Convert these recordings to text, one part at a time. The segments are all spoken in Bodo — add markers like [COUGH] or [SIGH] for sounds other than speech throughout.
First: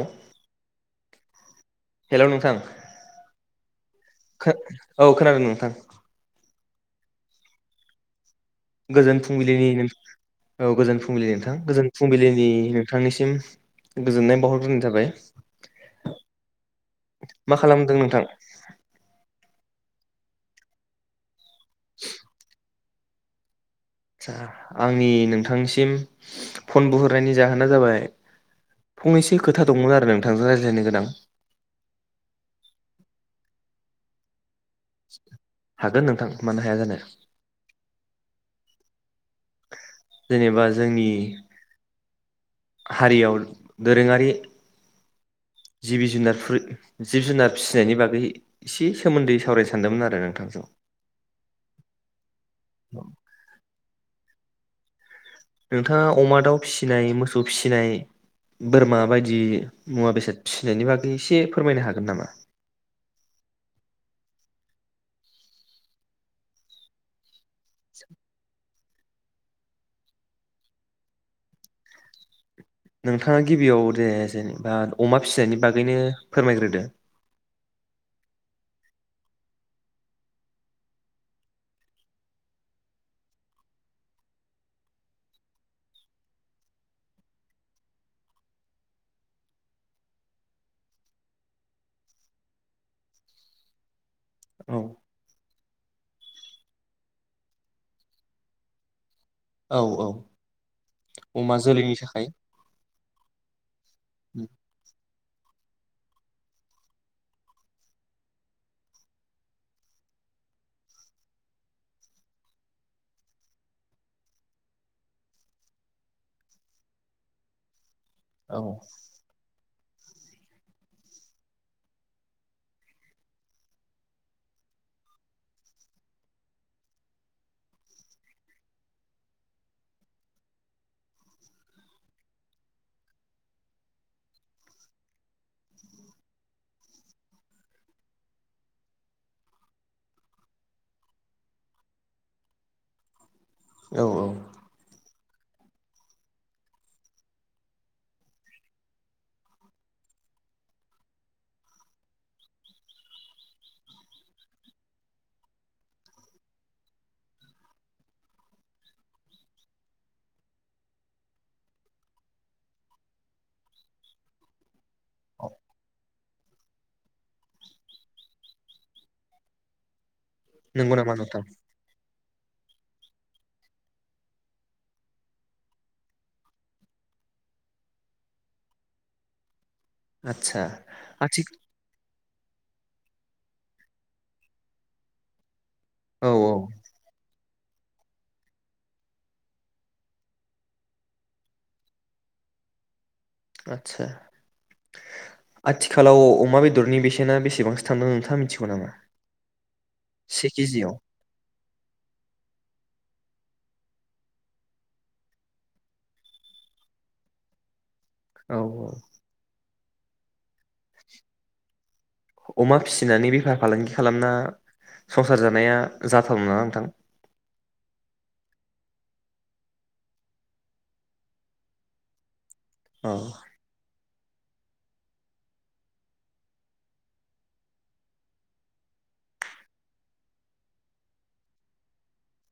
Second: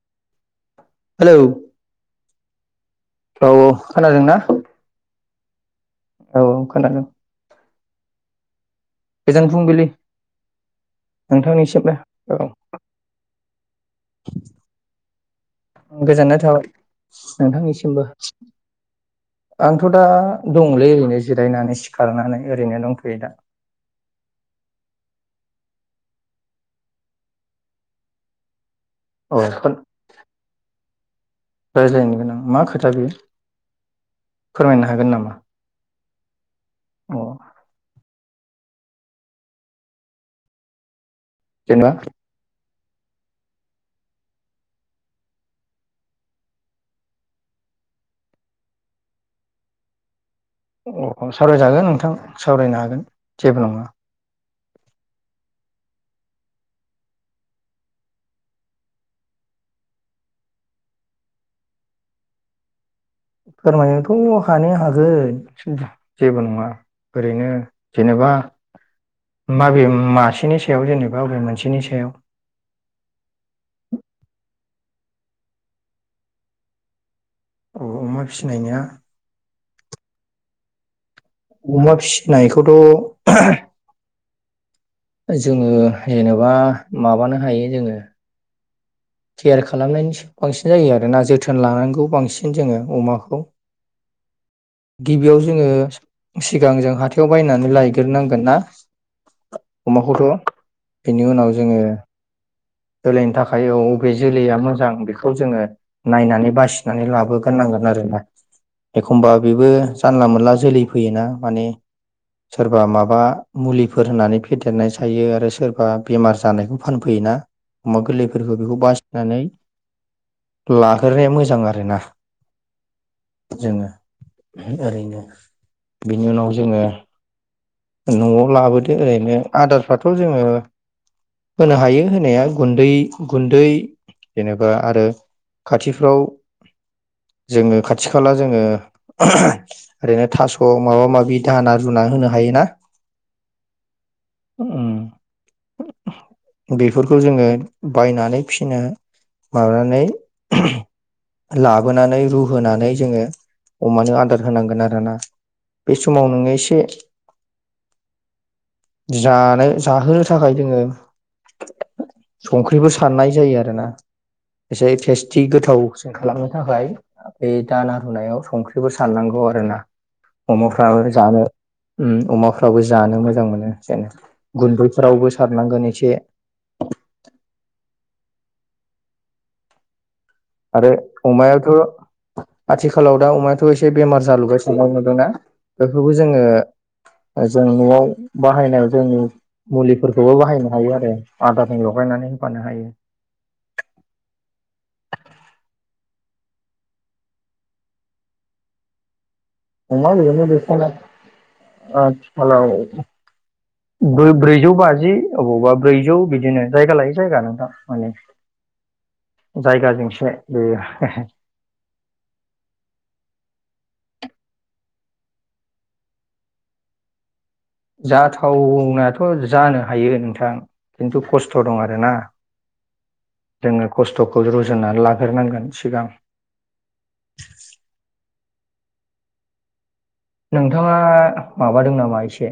औ [UNINTELLIGIBLE] हेलौ हेलौ नोंथां औ खोनादोंना औ खोनादों नोंथां [UNINTELLIGIBLE] गोजोन फुंबिलिनि नोंथां औ गोजोन फुंबिलिनि नोंथां गोजोन नोंथांनिसिमबो फुंबिलिनि औ नोंथांनिसिम गोजोननाय बावहरग्रोनाय थाबाय गोजोननाय थाबाय मा खालामदों नोंथांनिसिमबो नोंथां आंथ' दा दङलै ओरैनोसो जिरायनानै सिखारनानै ओरैनो दंथयो [UNINTELLIGIBLE] आचसा आंनि नोंथांसिम फन बुहरनायनि जाहोना जाबाय फंनैसो औ खोथा दंमोन आरो नोंथांजों रायज्लायनो गोनां रायज्लायनो गोनां मा खोथा बेयो फोरमायनो हागोन नामा हागोन नोंथां मानो हाया जानो अ जेनेबा जोंनि जेनेबा हारियाव दोरोङारि जिबि जुनारफोर जिब जुनार फिसिनायनि बागै एसे सोमोन्दै सावरायनो सान्दोंमोन आरो नोंथांजों अ सावरायजागोन नोंथां सावरायनो हागोन जेबो नङा नोंथाङा अमा दाउ फिसिनाय मोसौ फिसिनाय बोरमा बायदि मुवा बेसाद फिसिनायनि बागै एसे फोरमायनो हागोन नामा फोरमायनोथ' हानाया हागोन जेबो नङा ओरैनो जेनेबा माबे मासेनि सायाव जेनेबा अबे मोनसेनि सायाव नोंथाङा गिबियाव दे जेनेबा अमा फिनायनि बागैनो फोरमायग्रोदो औ अमा फिसिनायनिया अमा फिसिनायखौथ' जोङो जेनेबा माबानो हायो जोङो केयार खालामनायनि सायाव बांसिन जायो आरो ना जोथोन लानांगौ बांसिन जोङो अमाखौ औ गिबियाव जो जोङो सिगां जों हाथायाव बायनानै लायग्रोनांगोन ना औ औ अमाखौथ' बेनि उनाव अमा जोङो जोलैनि थाखाय जोलैनि थाखाय औ अबे जोलैया मोजां बेखौ जोङो नायनानै बासिनानै लाबोग्रोनांगोन आरोना एखमबा बेबो जानला मोनला जोलै फैयोना माने सोरबा माबा मुलिफोर होननानै फेदेरनाय जायो आरो सोरबा बेमार जानायखौ फानफैयोना अमा गोरलैफोरखौ औ बेखौ बासिनानै लाग्रोनाया मोजां आरोना जोङो ओरैनो बेनि उनाव जोङो न'आव लाबोदो ओरैनो आदारफ्राथ' जोङो होनो हायो होनाया गुन्दै गुन्दै जेनेबा आरो खाथिफ्राव जोङो खाथि खाला जोङो ओरैनो थास' माबा माबि दाना रुना होनो हायो ना औ औ बेफोर बेखौ जोङो बायनानै फिसिनो माबानानै लाबोनानै रुहोनानै जोङो अमानो आदार होनांगोन आरोना बे समाव नोङो एसे जानो जाहोनो थाखाय जोङो संख्रिबो साननाय जायो आरो ना एसे टेस्टि गोथावसिन खालामनो थाखाय बे दाना आरुनायाव संख्रिबो साननांगौ आरो ना नंगौ अमाफ्राबो नामा जानो नोंथां उम अमाफोर फ्रावबो जानो मोजां मोनो जानो गुन्दैफोरावबो सारनांगोन एसे आदसा आरो आथि अमायाथ आथिखालाव दा अमाया थ एसे बेमार जालोगासिनो बेखौ नुदोंना बेखौबो औ जोङो औ जों नआव बाहायनायाव जोंनि मुलिफोरखौबो बाहायनो हायो आरो आदारजों लगायनानै होफानो हायो आतसा आथिखालाव अमा बेदरनि बेसेना बेसेबांसो थांदों नोंथाङा मिनथिगौ नामा अमा बेदरनि से बेसेना केजियाव आथिखालाव ब्रैजौ बाजि अबावबा ब्रैजौ बिदिनो जायगा लायो जायगा नोंथां माने औ औ जायगााजोंसो बे अमा फिसिनानै बेफार फालांगि खालामना संसार जानाया जाथाव नामा नोंथां जाथावनायाथ जानो हायो नोंथां खिन्थु खस्थ दं आरोना औ जोङो खस्थखौ रुजुननानै लाग्रोनांगोन सिगां नोंथाङा माबादों नामा एसे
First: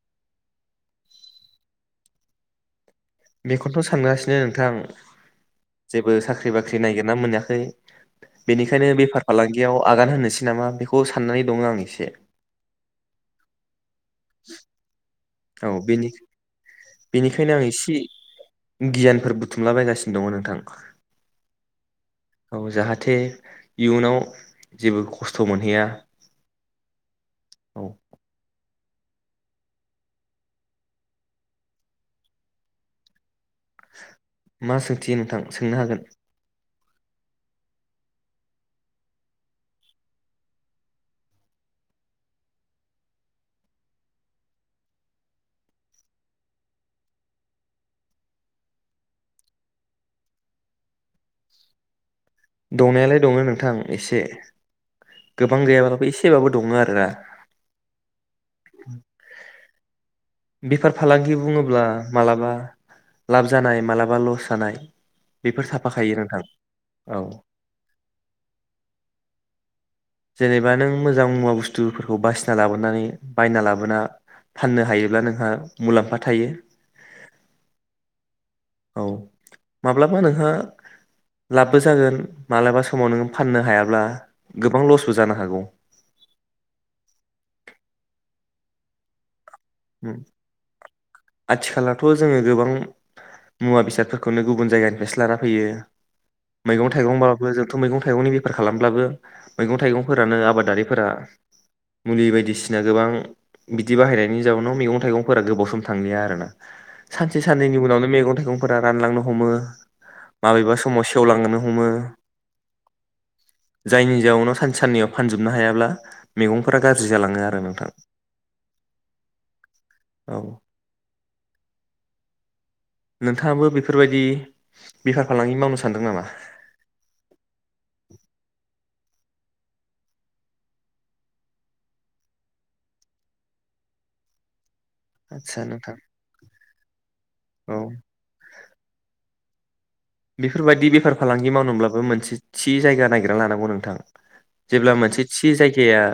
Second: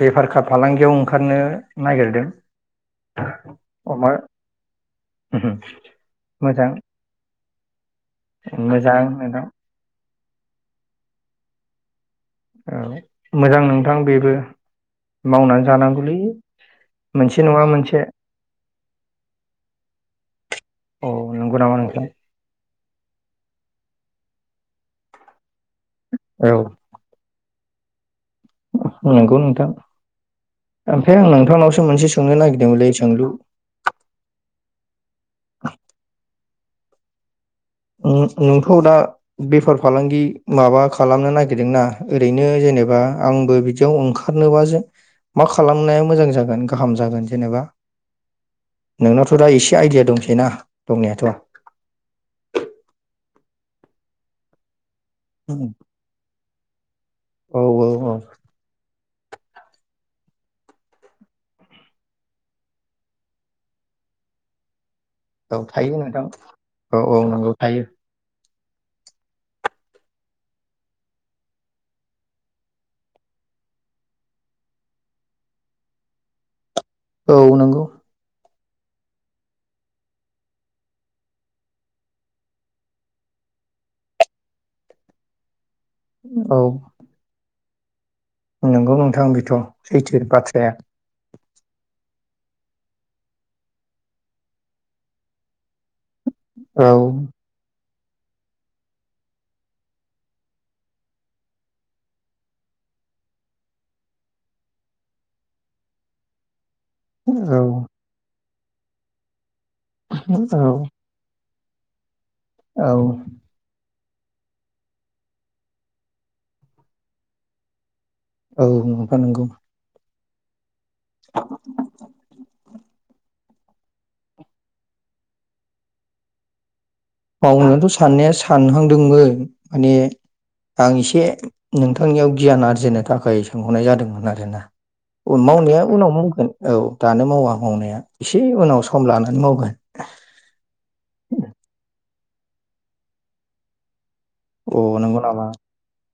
बेफार खा फालांगियाव ओंखारनो नागिरदों बेखौथ अमा सानगासिनो नोंथां जेबो साख्रि मोजां बाख्रि नागिरना मोनाखै बेनिखायनो मोजां बेफार नोंथां फालांगियाव आगान होनोसै नामा बेखौ साननानै दङ आं एसे औ मोजां नोंथां बेबो मावनानै औ बेनि जानांगौलै मोनसे बेनिखायनो नङा आं एसे मोनसे गियानफोर बुथुमलाबायगासिनो दङ नोंथां औ नंगौ नामा नोंथां औ जाहाथे थे इयुनाव जेबो खस्थ मोनहैया औ औ नंगौ नोंथां ओमफ्राय आं नोंथांनावसो मोनसे सोंनो नागिरदोंलै सोंलु मा सोंथि नोंथां सोंनो हागोन नों नोंथ दा बेफार फालांगि माबा खालामनो नागिरदोंना ओरैनो जेनेबा आंबो बिदियाव ओंखारनोबा जो मा खालामनाया मोजां जागोन गाहाम जागोन जेनेबा नोंनावथ दा एसे आइडिया दंसै ना दंनायाथ दंनायालाय दङ नोंथां एसे गोबां गैयाब्लाो एसेबाबो दङ आरो ना औ औ बेफार फालांगि बुङोब्ला मालाबा लाब जानाय मालाबा लस जानाय औ बेफोर थायो थाफाखायो नोंथां औ औ नंगौ थायो जेनेबा नों मोजां मुवा बुस्थुफोरखौ बासिना लाबोनानै बायना लाबोना फाननो हायोब्ला नोंहा मुलाम्फा थायो औ नंगौ औ माब्लाबा नोंहा लाब बो जागोन मालाबा समाव नोङो फाननो हायाब्ला गोबां लसबो जानो हागौ। औ नंगौ नोंथां बेथ सैथो बाथ्राया आथिखालाथ' जोङो गोबां मुवा बेसादफोरखौनो गुबुन जायगानिफ्रायसो लाना फैयो औ मैगं थाइगंबाबो जों मैगं थाइगंनि बेफार खालामब्लाबो मैगं थाइगंफोरानो आबादारिफोरा मुलि बायदिसिना गोबां बिदि बाहायनाय बेनि जाउनाव मैं थाइगंफोरा गोबाव सम थांलिया आरो ना सानसे औ साननैनि उनावनो मैगं थाइगं फोरा रानलांनो हमो औ माबेबा समाव सेवलांगोन हमो औ जायनि जाउनाव सानसे साननैयाव फानजोबनो हायाब्ला मैगंफोरा गाज्रि जालाङो आरो नोंथां औ नोंथां नंगौ औ [INAUDIBLE] नोंथाङाबो बेफोरबायदि बेफार फालांगि मावनो सानदों नामा? मावनोथ' साननाया सानहांदोंमोन माने आं एसे नोंथांनियाव गियान आरजिनो थाखाय सोंहरनाय जादोंमोन आरोना आदसा मावनाया नोंथां उनाव मावगोन औ दानो मावा औ मावनाया एसे उनाव सम लानानै मावगोन [UNINTELLIGIBLE] बेफोरबायदि बेफार फालांगि मावनोब्लाबो मोनसे थि जायगा नागिरना लानांगौ नोंथां अ जेब्ला नंगौ मोनसे नामा थि जायगाया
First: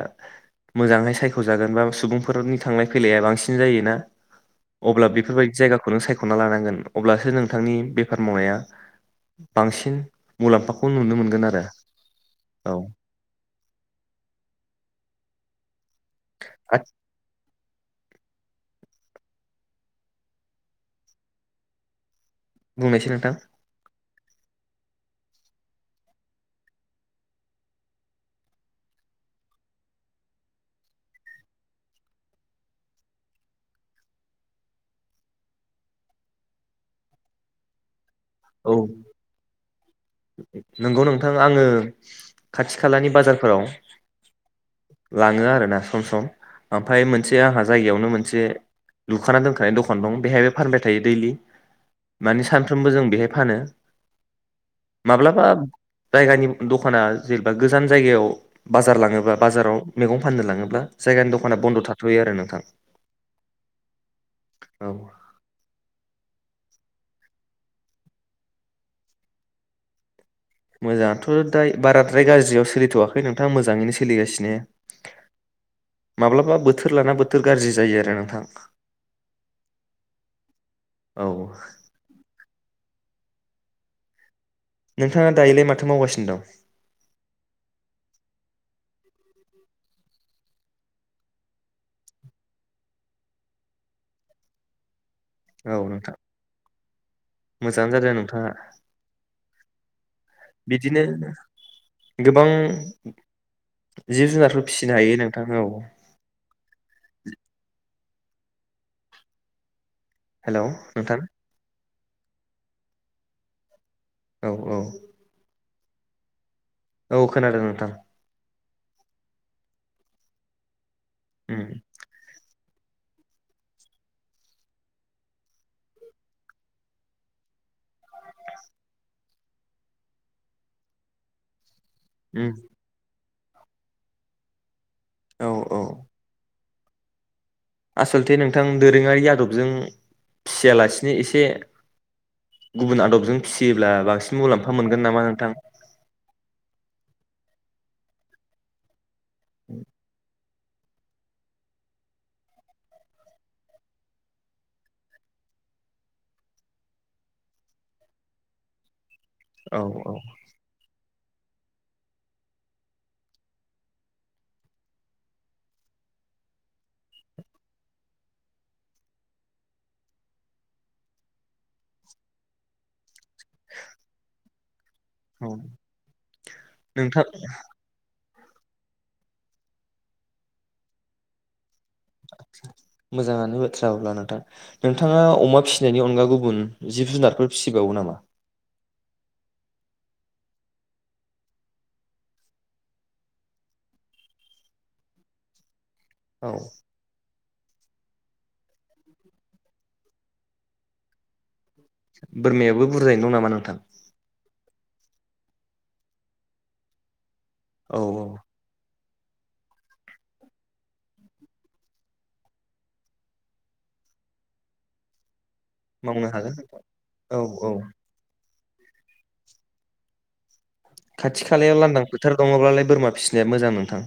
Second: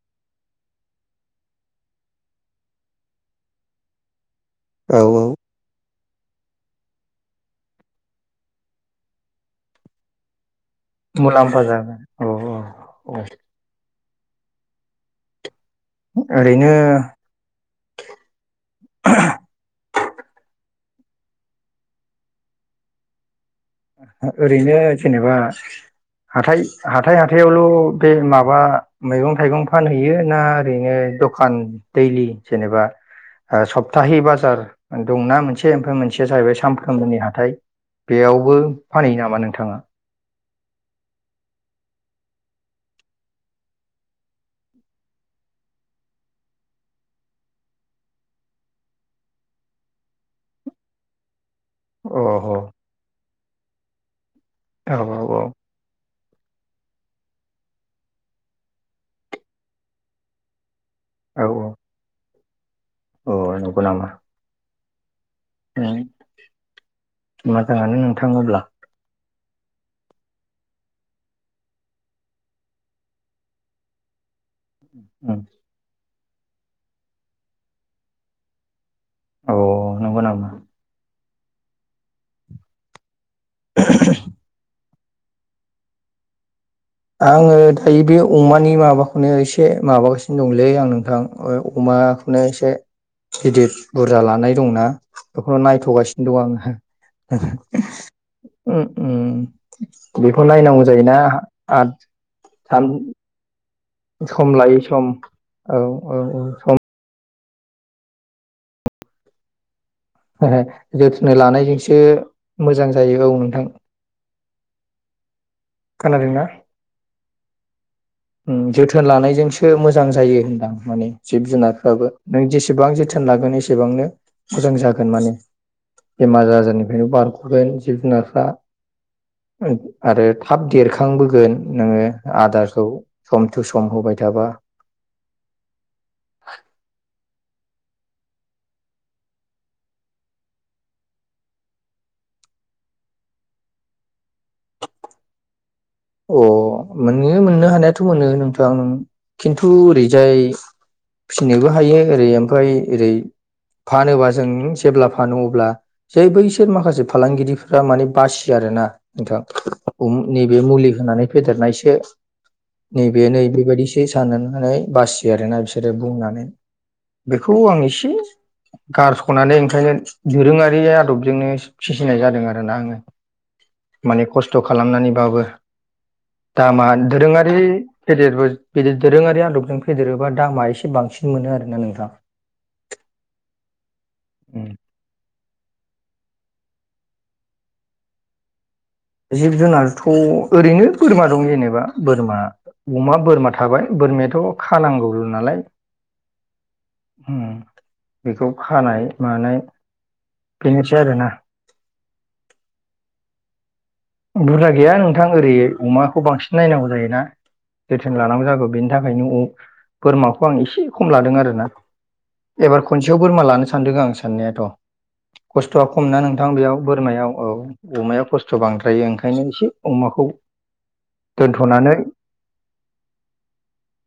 मोजांहाय सायख'जागोन बा सुबुंफोरनि थांलाय फैलाया बांसिन जायोना औ अब्ला औ बेफोरबायदि जायगाखौ खौनो सायख'ना लानांगोन अब्लासो नोंथांनि बेफार मावनाया बांसिन मुलाम्फा मुलाम्फा जागोन औ औ औ ओरैनो आद [UNINTELLIGIBLE] बुंनायसाय नोंथां ओरैनो जेनेबा हाथाय हाथाय हाथायावल' बे माबा मैगं थाइगं फानहैयो ना ओरैनो दखान दैलि जेनेबा ओ सप्ताहि बाजार दंना मोनसे ओमफ्राय मोनसेया जाहैबाय सानफ्रोमबोनि हाथाय बेयाव औ नंगौ नोंथां आङो खाथि खालानि बाजारफोराव लाङो आरोना सम सम ओमफ्राय मोनसे आंहा जायगायावनो मोनसे लुखाना दोनखानाय दखान दं बेहायबो फानबाय थायो दैलि अ माने औ सानफ्रोमबो जों बेहाय फानो औ माब्लाबा जायगानि दखाना जेनेबा गोजान जायगायाव बाजार लाङोबा बाजाराव मैगं फाननो लाङोब्ला जायगानि दखाना बन्द' थाथ'यो आरो ना नोंथां अ नंगौ नामा औ उम मोजाङानो नोंथा होनब्ला मोजाङाथ' दाय बाराद्राय गाज्रियाव सोलिथ'वाखै नोंथाङा मोजाङैनो सोलिगासिनो औ माब्लाबा बोथोर लाना बोथोर गाज्रि जायो आरो नोंथां औ नंगौ नामा औ [INAUDIBLE] नोंथाङा दायोलाय माथो मावगासिनो दं आङो दायो बे अमानि माबाखौनो एसे माबागासिनो दंलै आं नोंथां अमाखौनो एसे गिदिर बुरजा लानाय दंना बेखौनो औ नोंथां नायथ'गासिनो दं आङो मोजाङानो जादों नोंथाङा बेखौ नायनांगौ बिदिनो जायोना आद गोबां सान जिब सम जुनारफोर लायो फिसिनो सम हायो नोंथां औ औ औ सम हेलौ नोंथां जोथोनै लानाय जोंसो मोजां जायो औ नोंथां औ औ खोनादोंना अ खोनादों नोंथां जोथोन लानायजोंसो मोजां जायो होनदां माने जिब उम जुनारफ्राबो नों जेसे एसेबां जोथोन लागोन एसेबांनो मोजां जागोन माने बेमार आजारनिफ्रायनो बारग'गोन जिब जुनारफ्रा आरो थाब देरखांबोगोन नोङो उम आदारखौ सम थु सम होबाय थाबा औ औ [INAUDIBLE] आसलथे नोंथां दोरोङारि आदबजों फिसियालासिनो एसे गुबुन आदबजों फिसियोब्ला बांसिन मुलाम्फा मोनगोन नामा नोंथां अ मोनो मोननो हानायाथ' मोनो नोंथां ओं खिन्थु ओरैजाय फिनोबो हायो ओरै ओमफ्राय ओरै फानोबा जों जेब्ला फानो अब्ला जे बैसोर माखासे फालांगिरिफ्रा माने बासियो आरोना नोंथां औ औ नैबे मुलिखौ होनानै फेदेरनायसो नैबे नै बेबायदिसो साननानै बासियो आरोना बिसोरो बुंनानै बेखौ आं एसे गारस'नानै ओंखायनो दोरोङारि आदबजोंनो फिसिनाय जादों आरोना आङो माने खस खालामनानैबाबो औ दामा नोंथां दोरोङारि फेदेरबो बिदि दोरोङारि आदबजों फेदेरोबा दामा एसे बांसिन मोनो आरोना नोथां मोजाङानो बाथ्रा अब्ला नोंथां नोंथाङा अमा फिसिनायनि अनगा गुबुन जिब जुनारफोर फिसिबावो नामा जिब जुनारथ' ओरैनो बोरमा दं जेनेबा बोरमा अमा बोरमा थाबाय बोरमायाथ' खानांगौल' नालाय औ उम बेखौ खानाय मानाय बेनोसै आरोना बोरमायाबो बुरजायै नं नामा नोंथां बुरजा गैया नोंथां ओरै अमाखौ बांसिन नायनांगौ जायोना औ जोथोन औ लानांगौ जागौ बेनो बेनि थाखायनो अ बोरमाखौ आं एसे खम लादों आरोना एबार खनसेयाव बोरमा लानो सानदों आं साननायाथ' खस्थ'आ खमना मावनो नोंथां हागोन बेयाव बोरमायाव औ अमाया खस्थ' [UNINTELLIGIBLE] [UNINTELLIGIBLE] ओंखायनो एसे अमाखौ खाथि खालायाव दोनथ'नानै लांदां फोथार दङब्लालाय बोरमा फिसिनाया मोजां नोंथां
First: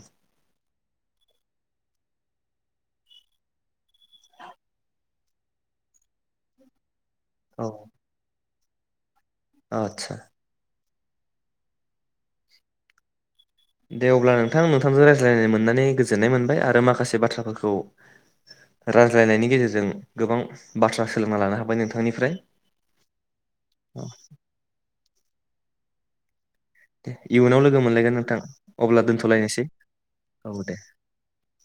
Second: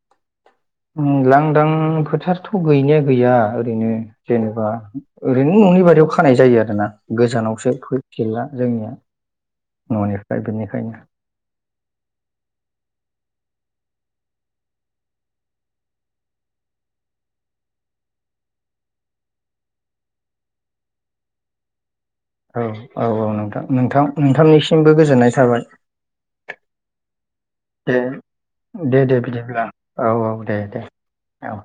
लांदां फोथारथ' गैनाया गैया ओरैनो जेनेबा ओरैनो न'नि बारियाव खानाय जायो आरोना गोजानावसो [UNINTELLIGIBLE] जोंनिया आदसा न'निफ्राय बेनिखायनो दे अब्ला नोंथां नोंथांजों रायज्लायनो मोननानै गोजोननाय मोनबाय आरो माखासे बाथ्राफोरखौ रायज्लायनायनि गेजेरजों गोबां बाथ्रा सोलोंना लानो हाबाय नोंथां औ औ औ नोंथां नोंथां नोंथांनिसिमबो गोजोननाय थाबाय दे इयुनाव लोगो दे मोनलायगोन नोंथां अब्ला दोनथ'लायनोसै औ दे औ